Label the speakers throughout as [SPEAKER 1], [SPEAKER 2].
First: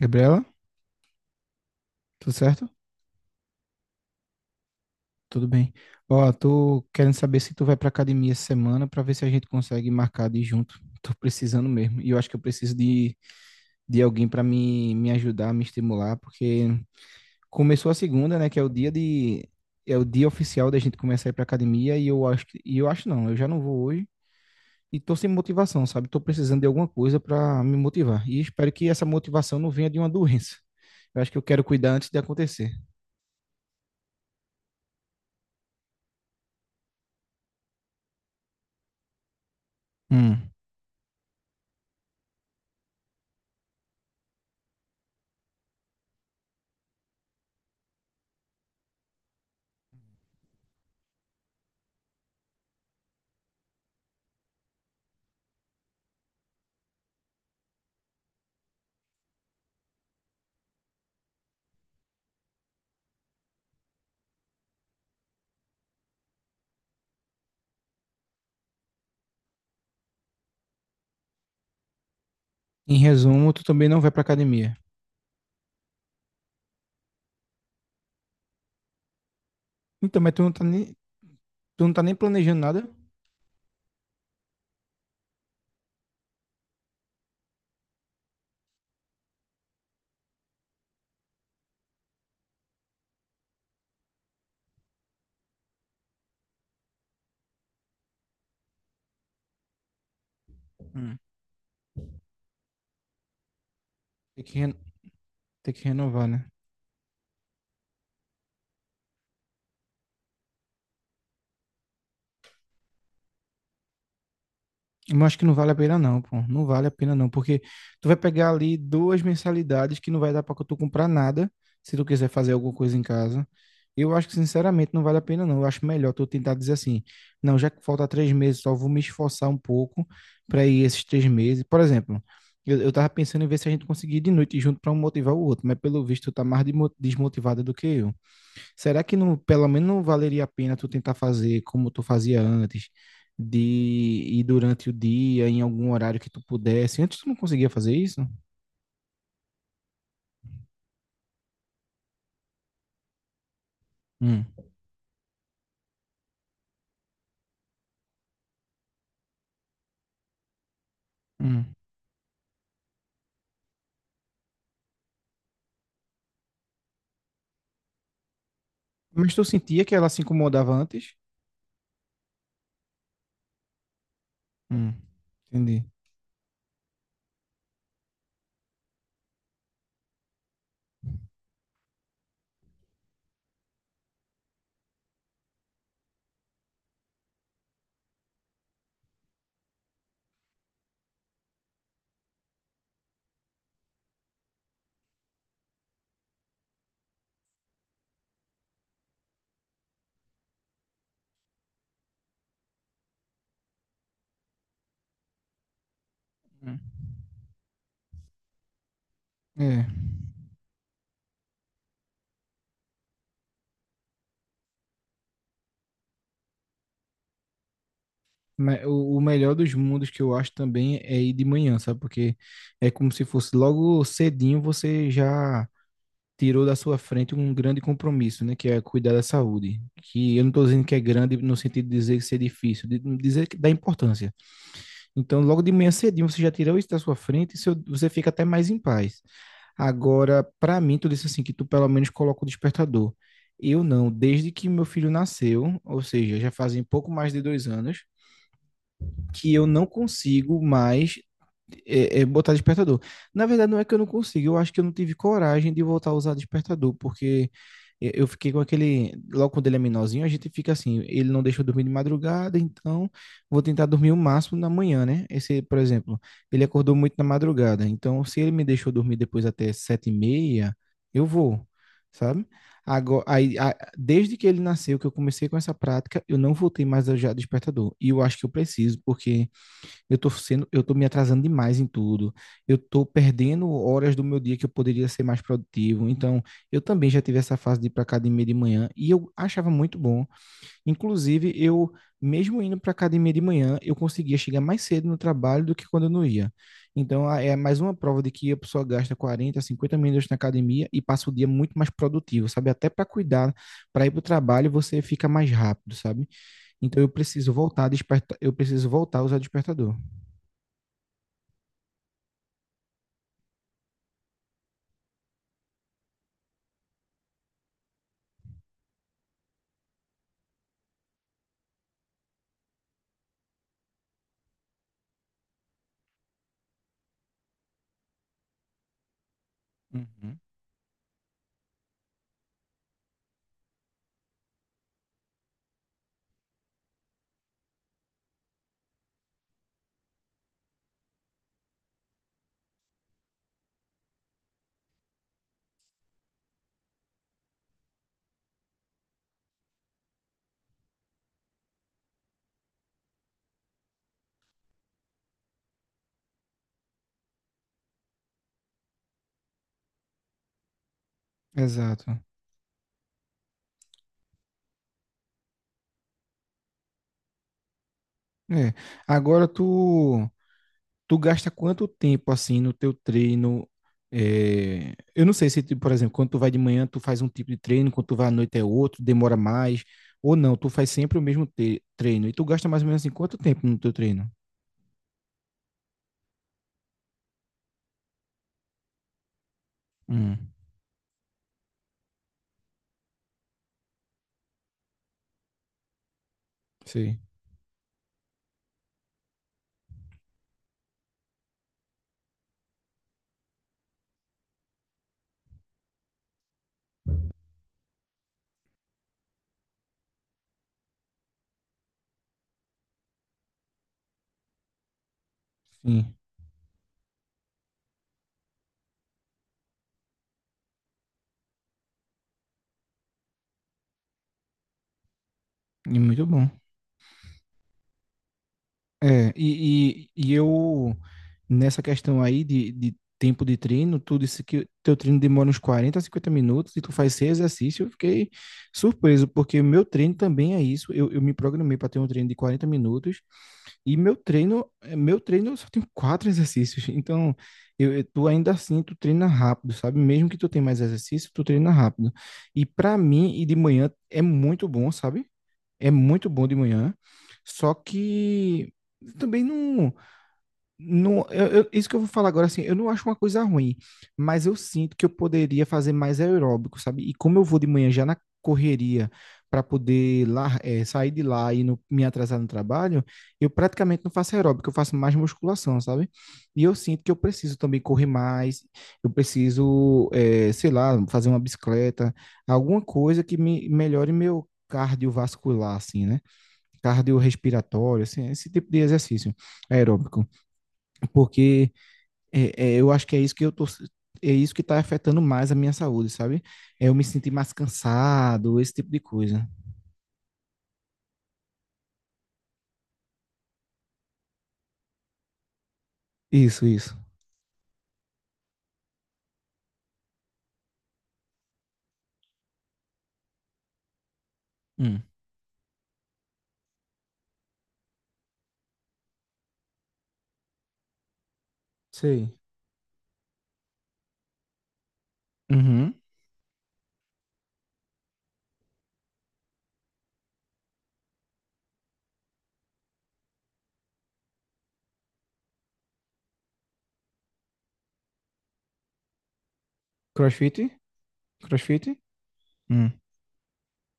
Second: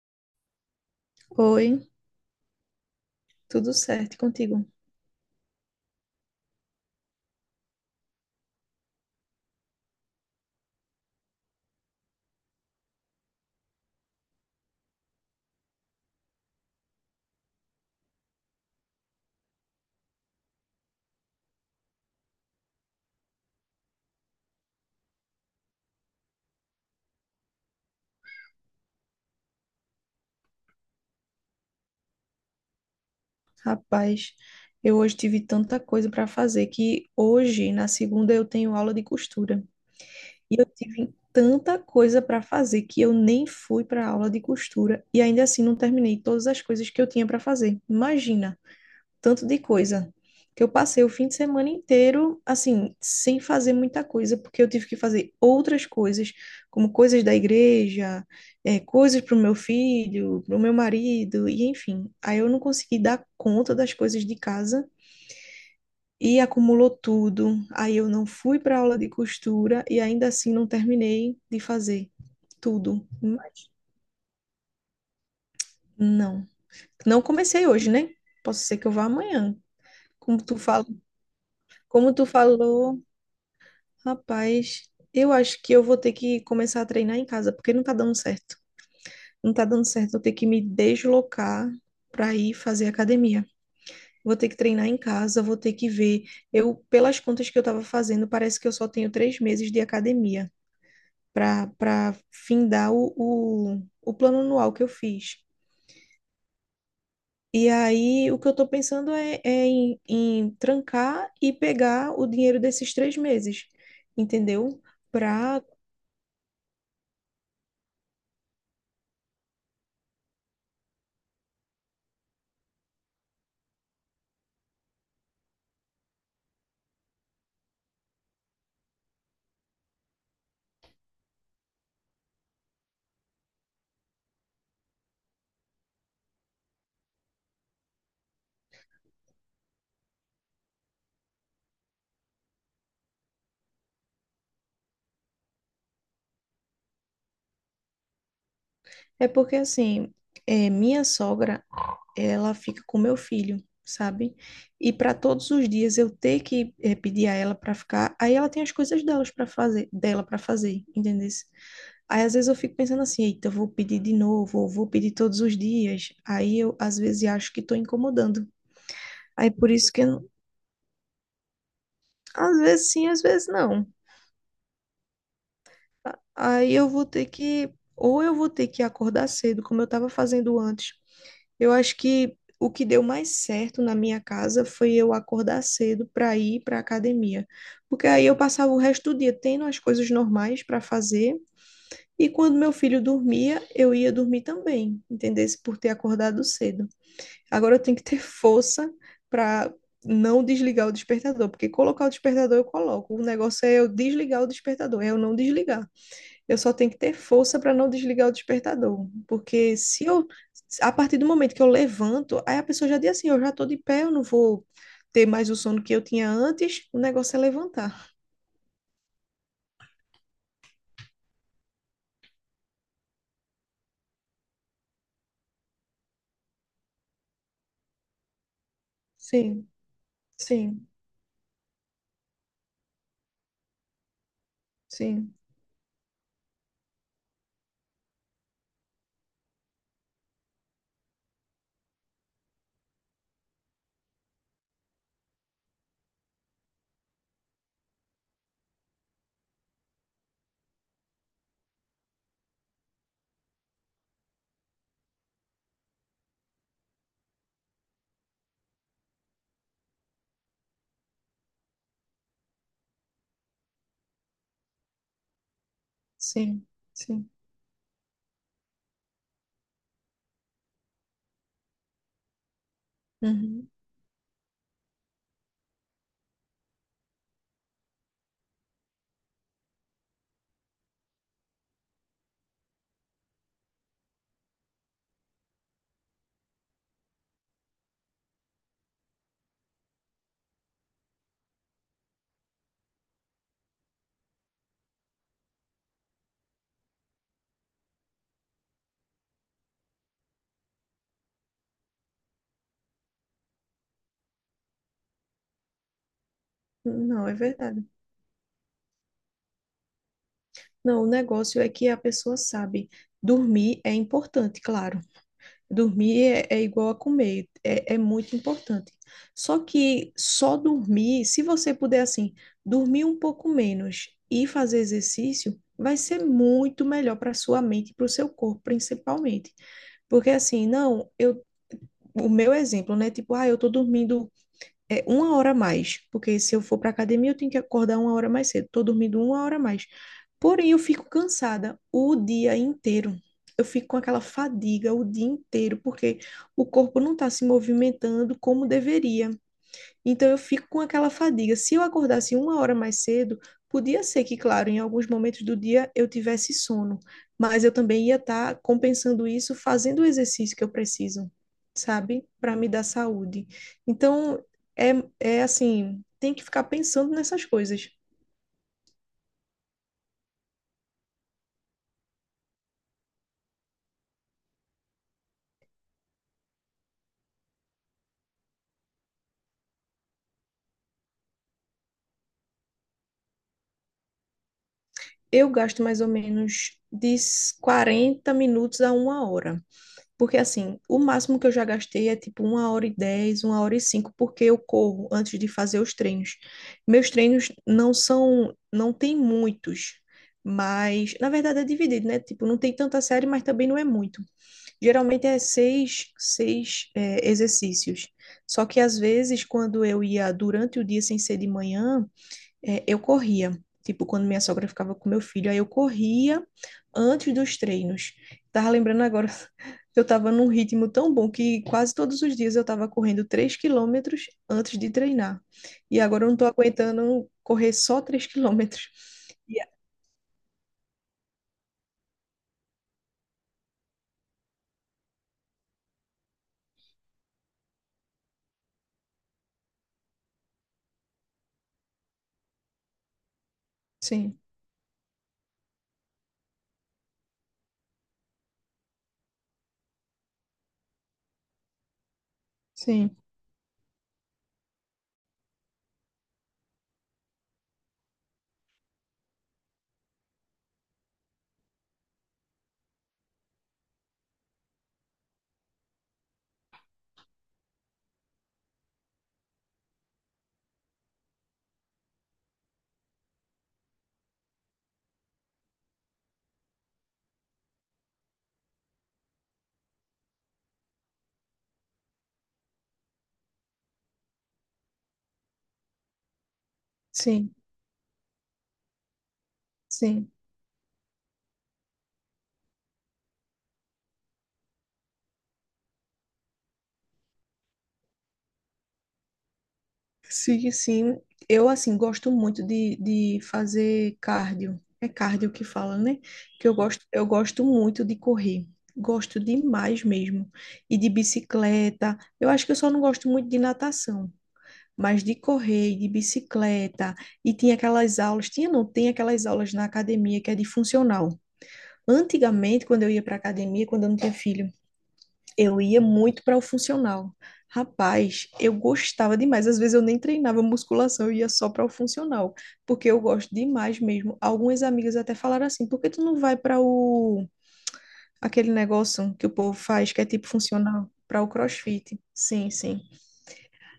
[SPEAKER 1] Gabriela,
[SPEAKER 2] Oi,
[SPEAKER 1] tudo certo?
[SPEAKER 2] tudo certo e contigo?
[SPEAKER 1] Tudo bem. Ó, tô querendo saber se tu vai pra academia essa semana pra ver se a gente consegue marcar de ir junto. Tô precisando mesmo. E eu acho que eu preciso de alguém pra me ajudar, me estimular, porque começou a segunda, né, que é o dia de é o dia oficial da gente começar a ir pra academia e eu acho não, eu já não vou hoje e tô sem motivação, sabe? Tô precisando de alguma coisa pra me motivar. E espero que essa motivação não venha de uma doença. Eu acho que eu quero cuidar antes de acontecer.
[SPEAKER 2] Rapaz, eu hoje tive tanta coisa para fazer que hoje, na segunda, eu tenho aula de costura.
[SPEAKER 1] Hum.
[SPEAKER 2] E eu tive tanta coisa para fazer que eu nem fui para a aula de costura e ainda assim não terminei todas as coisas que eu tinha para fazer. Imagina! Tanto de coisa, que eu passei o fim de semana inteiro, assim, sem fazer muita coisa, porque eu tive que fazer outras coisas, como coisas da igreja, coisas para o meu filho, para o meu marido, e enfim. Aí eu não consegui dar conta das coisas de casa. E acumulou tudo. Aí eu não fui para aula de costura e ainda assim não terminei de fazer
[SPEAKER 1] Em
[SPEAKER 2] tudo. Hum.
[SPEAKER 1] resumo, tu também não vai pra academia.
[SPEAKER 2] Não. Não comecei hoje, né? Posso ser que eu vá amanhã.
[SPEAKER 1] Então,
[SPEAKER 2] Como tu fala,
[SPEAKER 1] tu não tá
[SPEAKER 2] como
[SPEAKER 1] nem
[SPEAKER 2] tu
[SPEAKER 1] planejando nada?
[SPEAKER 2] falou, Rapaz, eu acho que eu vou ter que começar a treinar em casa, porque não tá dando certo. Não tá dando certo eu ter que me deslocar para ir fazer academia. Vou ter que treinar em casa, vou ter que ver. Eu, pelas contas que eu tava fazendo, parece que eu só tenho 3 meses de academia
[SPEAKER 1] Hum.
[SPEAKER 2] para findar o plano
[SPEAKER 1] Tem que,
[SPEAKER 2] anual
[SPEAKER 1] re-
[SPEAKER 2] que eu fiz.
[SPEAKER 1] Tem que renovar, né?
[SPEAKER 2] E aí, o que eu tô pensando é, em trancar e pegar o dinheiro desses 3 meses, entendeu?
[SPEAKER 1] Eu acho que não
[SPEAKER 2] Para
[SPEAKER 1] vale a pena não, pô. Não vale a pena não, porque tu vai pegar ali duas mensalidades que não vai dar pra tu comprar nada, se tu quiser fazer alguma coisa em casa. Eu acho que, sinceramente, não vale a pena não. Eu acho melhor tu tentar dizer assim, não, já que falta três meses, só vou me esforçar um pouco pra ir esses três meses. Por exemplo, eu tava pensando em ver se a gente conseguir ir de noite junto pra um motivar o outro, mas pelo visto tu tá mais desmotivada do que eu. Será que não, pelo menos não valeria a pena tu tentar fazer como tu fazia antes, de ir durante o dia, em algum horário que tu pudesse? Antes tu não conseguia fazer isso?
[SPEAKER 2] É porque assim, minha sogra, ela fica com meu filho, sabe?
[SPEAKER 1] Hum,
[SPEAKER 2] E para todos os dias eu ter que pedir a ela para ficar, aí ela tem as coisas delas para fazer, dela para fazer, entendeu?
[SPEAKER 1] hum.
[SPEAKER 2] Aí às vezes eu fico pensando assim, eita, eu vou pedir de novo, ou vou pedir todos os dias. Aí eu às vezes acho que estou incomodando.
[SPEAKER 1] Mas tu
[SPEAKER 2] Aí por
[SPEAKER 1] sentia
[SPEAKER 2] isso
[SPEAKER 1] que
[SPEAKER 2] que eu
[SPEAKER 1] ela se
[SPEAKER 2] não-
[SPEAKER 1] incomodava antes?
[SPEAKER 2] às vezes sim, às vezes não.
[SPEAKER 1] Hum, entendi.
[SPEAKER 2] Aí eu vou ter que, ou eu vou ter que acordar cedo, como eu estava fazendo antes. Eu acho que o que deu mais certo na minha casa foi eu acordar cedo para ir para a academia, porque aí eu passava o resto do dia tendo as coisas normais para fazer e quando meu filho dormia, eu ia dormir também, entendesse? Por ter acordado cedo. Agora eu tenho que ter força para não desligar o despertador, porque colocar o despertador eu coloco, o negócio é eu desligar o despertador, é eu não desligar. Eu só
[SPEAKER 1] Hum.
[SPEAKER 2] tenho que ter força para não desligar o despertador, porque
[SPEAKER 1] É.
[SPEAKER 2] se eu, a partir do momento que eu levanto, aí a pessoa já diz assim, eu já estou de pé, eu não vou ter mais o sono que eu tinha antes, o negócio é levantar.
[SPEAKER 1] Mas o melhor dos mundos que eu acho também é ir de manhã, sabe? Porque é como se fosse logo cedinho você já tirou da sua frente um grande compromisso, né, que é cuidar da
[SPEAKER 2] Sim,
[SPEAKER 1] saúde. Que eu não estou dizendo
[SPEAKER 2] sim,
[SPEAKER 1] que é grande no sentido de dizer que ser é difícil, de dizer que dá importância.
[SPEAKER 2] sim,
[SPEAKER 1] Então, logo de manhã cedinho você já tirou isso da sua frente e você fica até mais em paz. Agora, para mim, tu disse assim que tu pelo menos coloca o despertador. Eu não, desde que meu filho nasceu, ou seja, já fazem pouco mais de dois anos, que eu não consigo mais botar despertador. Na verdade, não é que eu não consigo, eu acho que eu não tive coragem de voltar a usar despertador, porque eu fiquei com aquele. Logo quando ele é menorzinho, a gente fica assim, ele não deixa eu dormir de madrugada, então vou tentar dormir o máximo na manhã, né? Esse, por exemplo, ele
[SPEAKER 2] sim,
[SPEAKER 1] acordou muito na
[SPEAKER 2] sim.
[SPEAKER 1] madrugada, então se ele me deixou dormir depois até sete e meia, eu vou, sabe? Agora, aí,
[SPEAKER 2] Uhum.
[SPEAKER 1] a- Desde que ele nasceu, que eu comecei com essa prática, eu não voltei mais a usar despertador. E eu acho que eu preciso, porque eu tô me atrasando demais em tudo. Eu tô perdendo horas do meu dia que eu poderia ser mais produtivo. Então, eu também já tive essa fase de ir para academia de manhã e eu achava muito bom. Inclusive, eu, mesmo indo para a academia de manhã, eu conseguia chegar mais cedo no trabalho do que quando eu não ia. Então, é mais uma prova de que a pessoa gasta 40 50 minutos na academia e passa o dia muito mais produtivo, sabe? Até para cuidar, para ir para o trabalho, você fica mais rápido, sabe? Então, eu
[SPEAKER 2] Não, é
[SPEAKER 1] preciso
[SPEAKER 2] verdade.
[SPEAKER 1] eu preciso voltar a usar despertador.
[SPEAKER 2] Não, o negócio é que a pessoa sabe, dormir é importante, claro. Dormir é igual a comer, é muito importante. Só que só dormir, se você puder assim, dormir um pouco menos e fazer exercício, vai ser muito melhor para sua mente e para o seu corpo, principalmente. Porque
[SPEAKER 1] Uhum.
[SPEAKER 2] assim, não, o meu exemplo, né? Tipo, ah, eu tô dormindo é uma hora a mais, porque se eu for para academia eu tenho que acordar uma hora mais cedo. Tô dormindo uma hora a mais. Porém, eu fico cansada o dia inteiro. Eu fico com aquela fadiga o dia inteiro, porque o corpo não está se movimentando como deveria. Então eu fico com aquela fadiga. Se eu acordasse uma hora mais cedo, podia ser que, claro, em alguns momentos do dia eu tivesse sono, mas eu também ia estar compensando isso fazendo o exercício que eu preciso,
[SPEAKER 1] Exato.
[SPEAKER 2] sabe? Para me dar saúde. Então é, é assim, tem que ficar pensando nessas coisas.
[SPEAKER 1] É. Agora tu gasta quanto tempo assim no teu treino? É, eu não sei se, tu, por exemplo, quando tu vai de manhã, tu faz um tipo de treino, quando tu vai à noite é outro, demora mais, ou não, tu faz sempre o mesmo treino. E tu gasta mais ou menos assim, quanto tempo no teu treino?
[SPEAKER 2] Eu gasto mais ou menos de 40 minutos a uma hora. Porque
[SPEAKER 1] Hum,
[SPEAKER 2] assim, o máximo que eu já gastei é tipo uma hora e dez, uma hora e cinco, porque eu corro antes de fazer os treinos. Meus
[SPEAKER 1] sei.
[SPEAKER 2] treinos não são, não tem muitos, mas na verdade é dividido, né? Tipo, não tem tanta série, mas também não é muito. Geralmente é seis exercícios. Só que às vezes, quando eu ia durante o dia sem ser de manhã, eu corria. Tipo, quando minha sogra ficava com meu filho, aí eu
[SPEAKER 1] Sim.
[SPEAKER 2] corria antes dos treinos. Tava lembrando agora que eu tava num ritmo tão bom que quase todos os dias eu tava correndo 3 quilômetros antes de treinar.
[SPEAKER 1] E
[SPEAKER 2] E agora
[SPEAKER 1] muito
[SPEAKER 2] eu não tô
[SPEAKER 1] bom.
[SPEAKER 2] aguentando correr só 3 quilômetros.
[SPEAKER 1] É,
[SPEAKER 2] E-
[SPEAKER 1] e, e, e eu, Nessa questão aí de tempo de treino, tu disse que teu treino demora uns 40 a 50 minutos e tu faz seis exercícios, eu fiquei surpreso, porque meu treino também é isso, eu me programei para ter um treino de 40 minutos e meu
[SPEAKER 2] Sim,
[SPEAKER 1] treino, meu treino eu só tenho quatro exercícios, então tu ainda assim, tu treina rápido, sabe? Mesmo que tu tenha mais exercício, tu treina rápido. E para
[SPEAKER 2] sim,
[SPEAKER 1] mim, e de manhã é muito bom, sabe? É muito bom de manhã, só que também não, isso que eu vou falar agora assim, eu não acho uma coisa ruim, mas eu sinto que eu poderia fazer mais aeróbico, sabe? E como eu vou de manhã já na correria para poder lá, sair de lá e não me atrasar no trabalho, eu praticamente não faço aeróbico, eu faço mais musculação, sabe? E eu sinto que eu preciso também correr mais, eu preciso, sei lá, fazer uma bicicleta, alguma coisa que me melhore meu cardiovascular, assim, né?
[SPEAKER 2] sim,
[SPEAKER 1] Cardiorrespiratório, assim, esse tipo de exercício aeróbico,
[SPEAKER 2] sim.
[SPEAKER 1] porque eu acho que é isso que eu tô é isso que está afetando mais a minha saúde, sabe? É eu me sentir mais cansado, esse tipo de coisa.
[SPEAKER 2] Sim, sim. Eu, assim, gosto muito de fazer cardio. É cardio que fala, né?
[SPEAKER 1] Isso,
[SPEAKER 2] Que
[SPEAKER 1] isso.
[SPEAKER 2] eu gosto muito de correr. Gosto demais mesmo. E de bicicleta. Eu acho que eu só não gosto muito de natação.
[SPEAKER 1] Hum,
[SPEAKER 2] Mas de correr, e de bicicleta. E tinha aquelas aulas. Tinha, não, tem aquelas aulas na academia que é de funcional.
[SPEAKER 1] sei.
[SPEAKER 2] Antigamente, quando eu ia para academia, quando eu não tinha filho, eu
[SPEAKER 1] Uhum.
[SPEAKER 2] ia muito para o funcional. Rapaz, eu gostava demais. Às vezes eu nem treinava musculação, eu ia só para o funcional, porque eu gosto demais mesmo. Algumas amigas até falaram assim: "Por que tu não vai para o aquele negócio que o povo faz, que é tipo
[SPEAKER 1] CrossFit?
[SPEAKER 2] funcional, para o
[SPEAKER 1] CrossFit?
[SPEAKER 2] CrossFit?" Sim,
[SPEAKER 1] Hum.
[SPEAKER 2] sim.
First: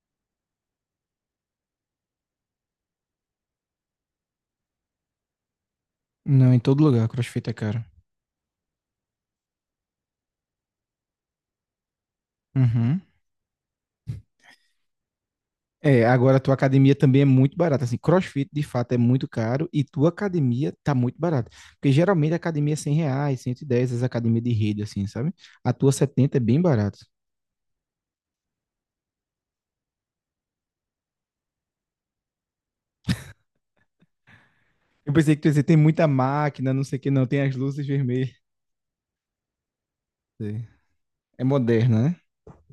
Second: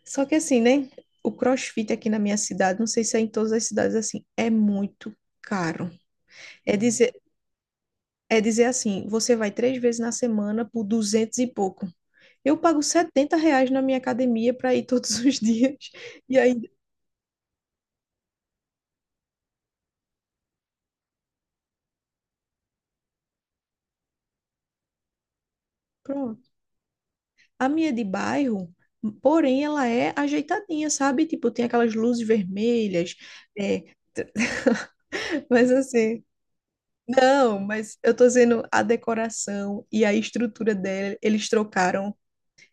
[SPEAKER 2] Só que assim, né? O CrossFit aqui na minha cidade, não sei se é em todas as cidades assim, é muito caro.
[SPEAKER 1] Não, em
[SPEAKER 2] É
[SPEAKER 1] todo lugar,
[SPEAKER 2] dizer,
[SPEAKER 1] crossfit é caro.
[SPEAKER 2] é dizer assim, você vai três vezes na semana por duzentos e pouco. Eu pago
[SPEAKER 1] Uhum.
[SPEAKER 2] R$ 70 na minha academia para ir todos os dias.
[SPEAKER 1] É, agora
[SPEAKER 2] E
[SPEAKER 1] a tua
[SPEAKER 2] aí,
[SPEAKER 1] academia também é muito barata. Assim, CrossFit de fato é muito caro e tua academia tá muito barata. Porque geralmente a academia é 100 reais, 110 as academias de rede, assim, sabe? A tua setenta é
[SPEAKER 2] pronto.
[SPEAKER 1] bem barata.
[SPEAKER 2] A minha é de bairro, porém, ela é ajeitadinha, sabe? Tipo, tem aquelas luzes vermelhas. É,
[SPEAKER 1] Eu pensei que tu ia dizer,
[SPEAKER 2] mas
[SPEAKER 1] tem muita
[SPEAKER 2] assim,
[SPEAKER 1] máquina, não sei o que, não, tem as
[SPEAKER 2] não,
[SPEAKER 1] luzes
[SPEAKER 2] mas eu tô
[SPEAKER 1] vermelhas.
[SPEAKER 2] dizendo a decoração e a
[SPEAKER 1] É
[SPEAKER 2] estrutura dela,
[SPEAKER 1] é
[SPEAKER 2] eles
[SPEAKER 1] moderna,
[SPEAKER 2] trocaram.
[SPEAKER 1] né?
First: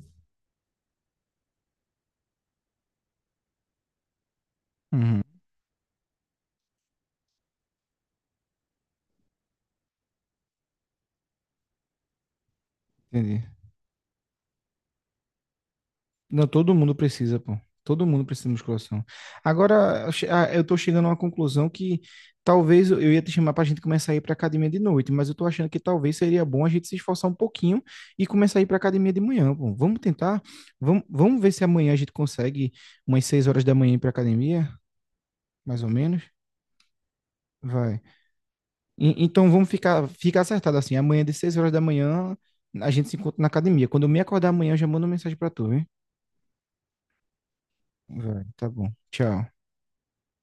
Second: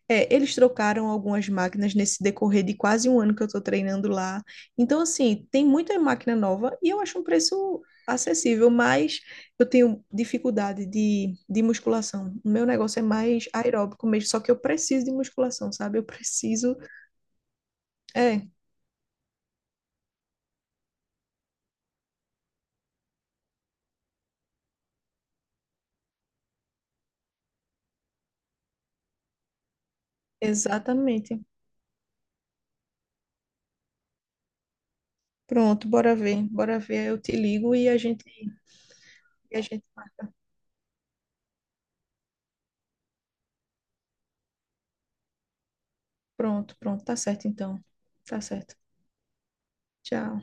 [SPEAKER 2] É, eles trocaram algumas máquinas nesse decorrer de quase um ano que eu estou treinando lá. Então,
[SPEAKER 1] Uhum,
[SPEAKER 2] assim, tem muita máquina nova e eu acho um preço acessível, mas eu tenho dificuldade de musculação. O meu negócio é
[SPEAKER 1] entendi.
[SPEAKER 2] mais aeróbico mesmo, só que eu preciso de musculação, sabe? Eu
[SPEAKER 1] Não, todo
[SPEAKER 2] preciso.
[SPEAKER 1] mundo precisa, pô. Todo mundo precisa
[SPEAKER 2] É,
[SPEAKER 1] de musculação. Agora, eu tô chegando a uma conclusão que talvez eu ia te chamar pra gente começar a ir pra academia de noite, mas eu tô achando que talvez seria bom a gente se esforçar um pouquinho e começar a ir pra academia de manhã, pô. Vamos tentar? Vamos,
[SPEAKER 2] exatamente.
[SPEAKER 1] vamos ver se amanhã a gente consegue umas 6 horas da manhã ir pra academia, mais
[SPEAKER 2] Pronto,
[SPEAKER 1] ou
[SPEAKER 2] bora
[SPEAKER 1] menos.
[SPEAKER 2] ver. Bora ver, eu te ligo
[SPEAKER 1] Vai. Então
[SPEAKER 2] e a
[SPEAKER 1] vamos
[SPEAKER 2] gente...
[SPEAKER 1] ficar acertado assim. Amanhã de 6 horas da manhã a gente se encontra na academia. Quando eu me acordar amanhã, eu já mando uma mensagem pra tu, hein?
[SPEAKER 2] Pronto, pronto, tá certo então. Tá
[SPEAKER 1] Vai, tá
[SPEAKER 2] certo.
[SPEAKER 1] bom. Tchau.
[SPEAKER 2] Tchau.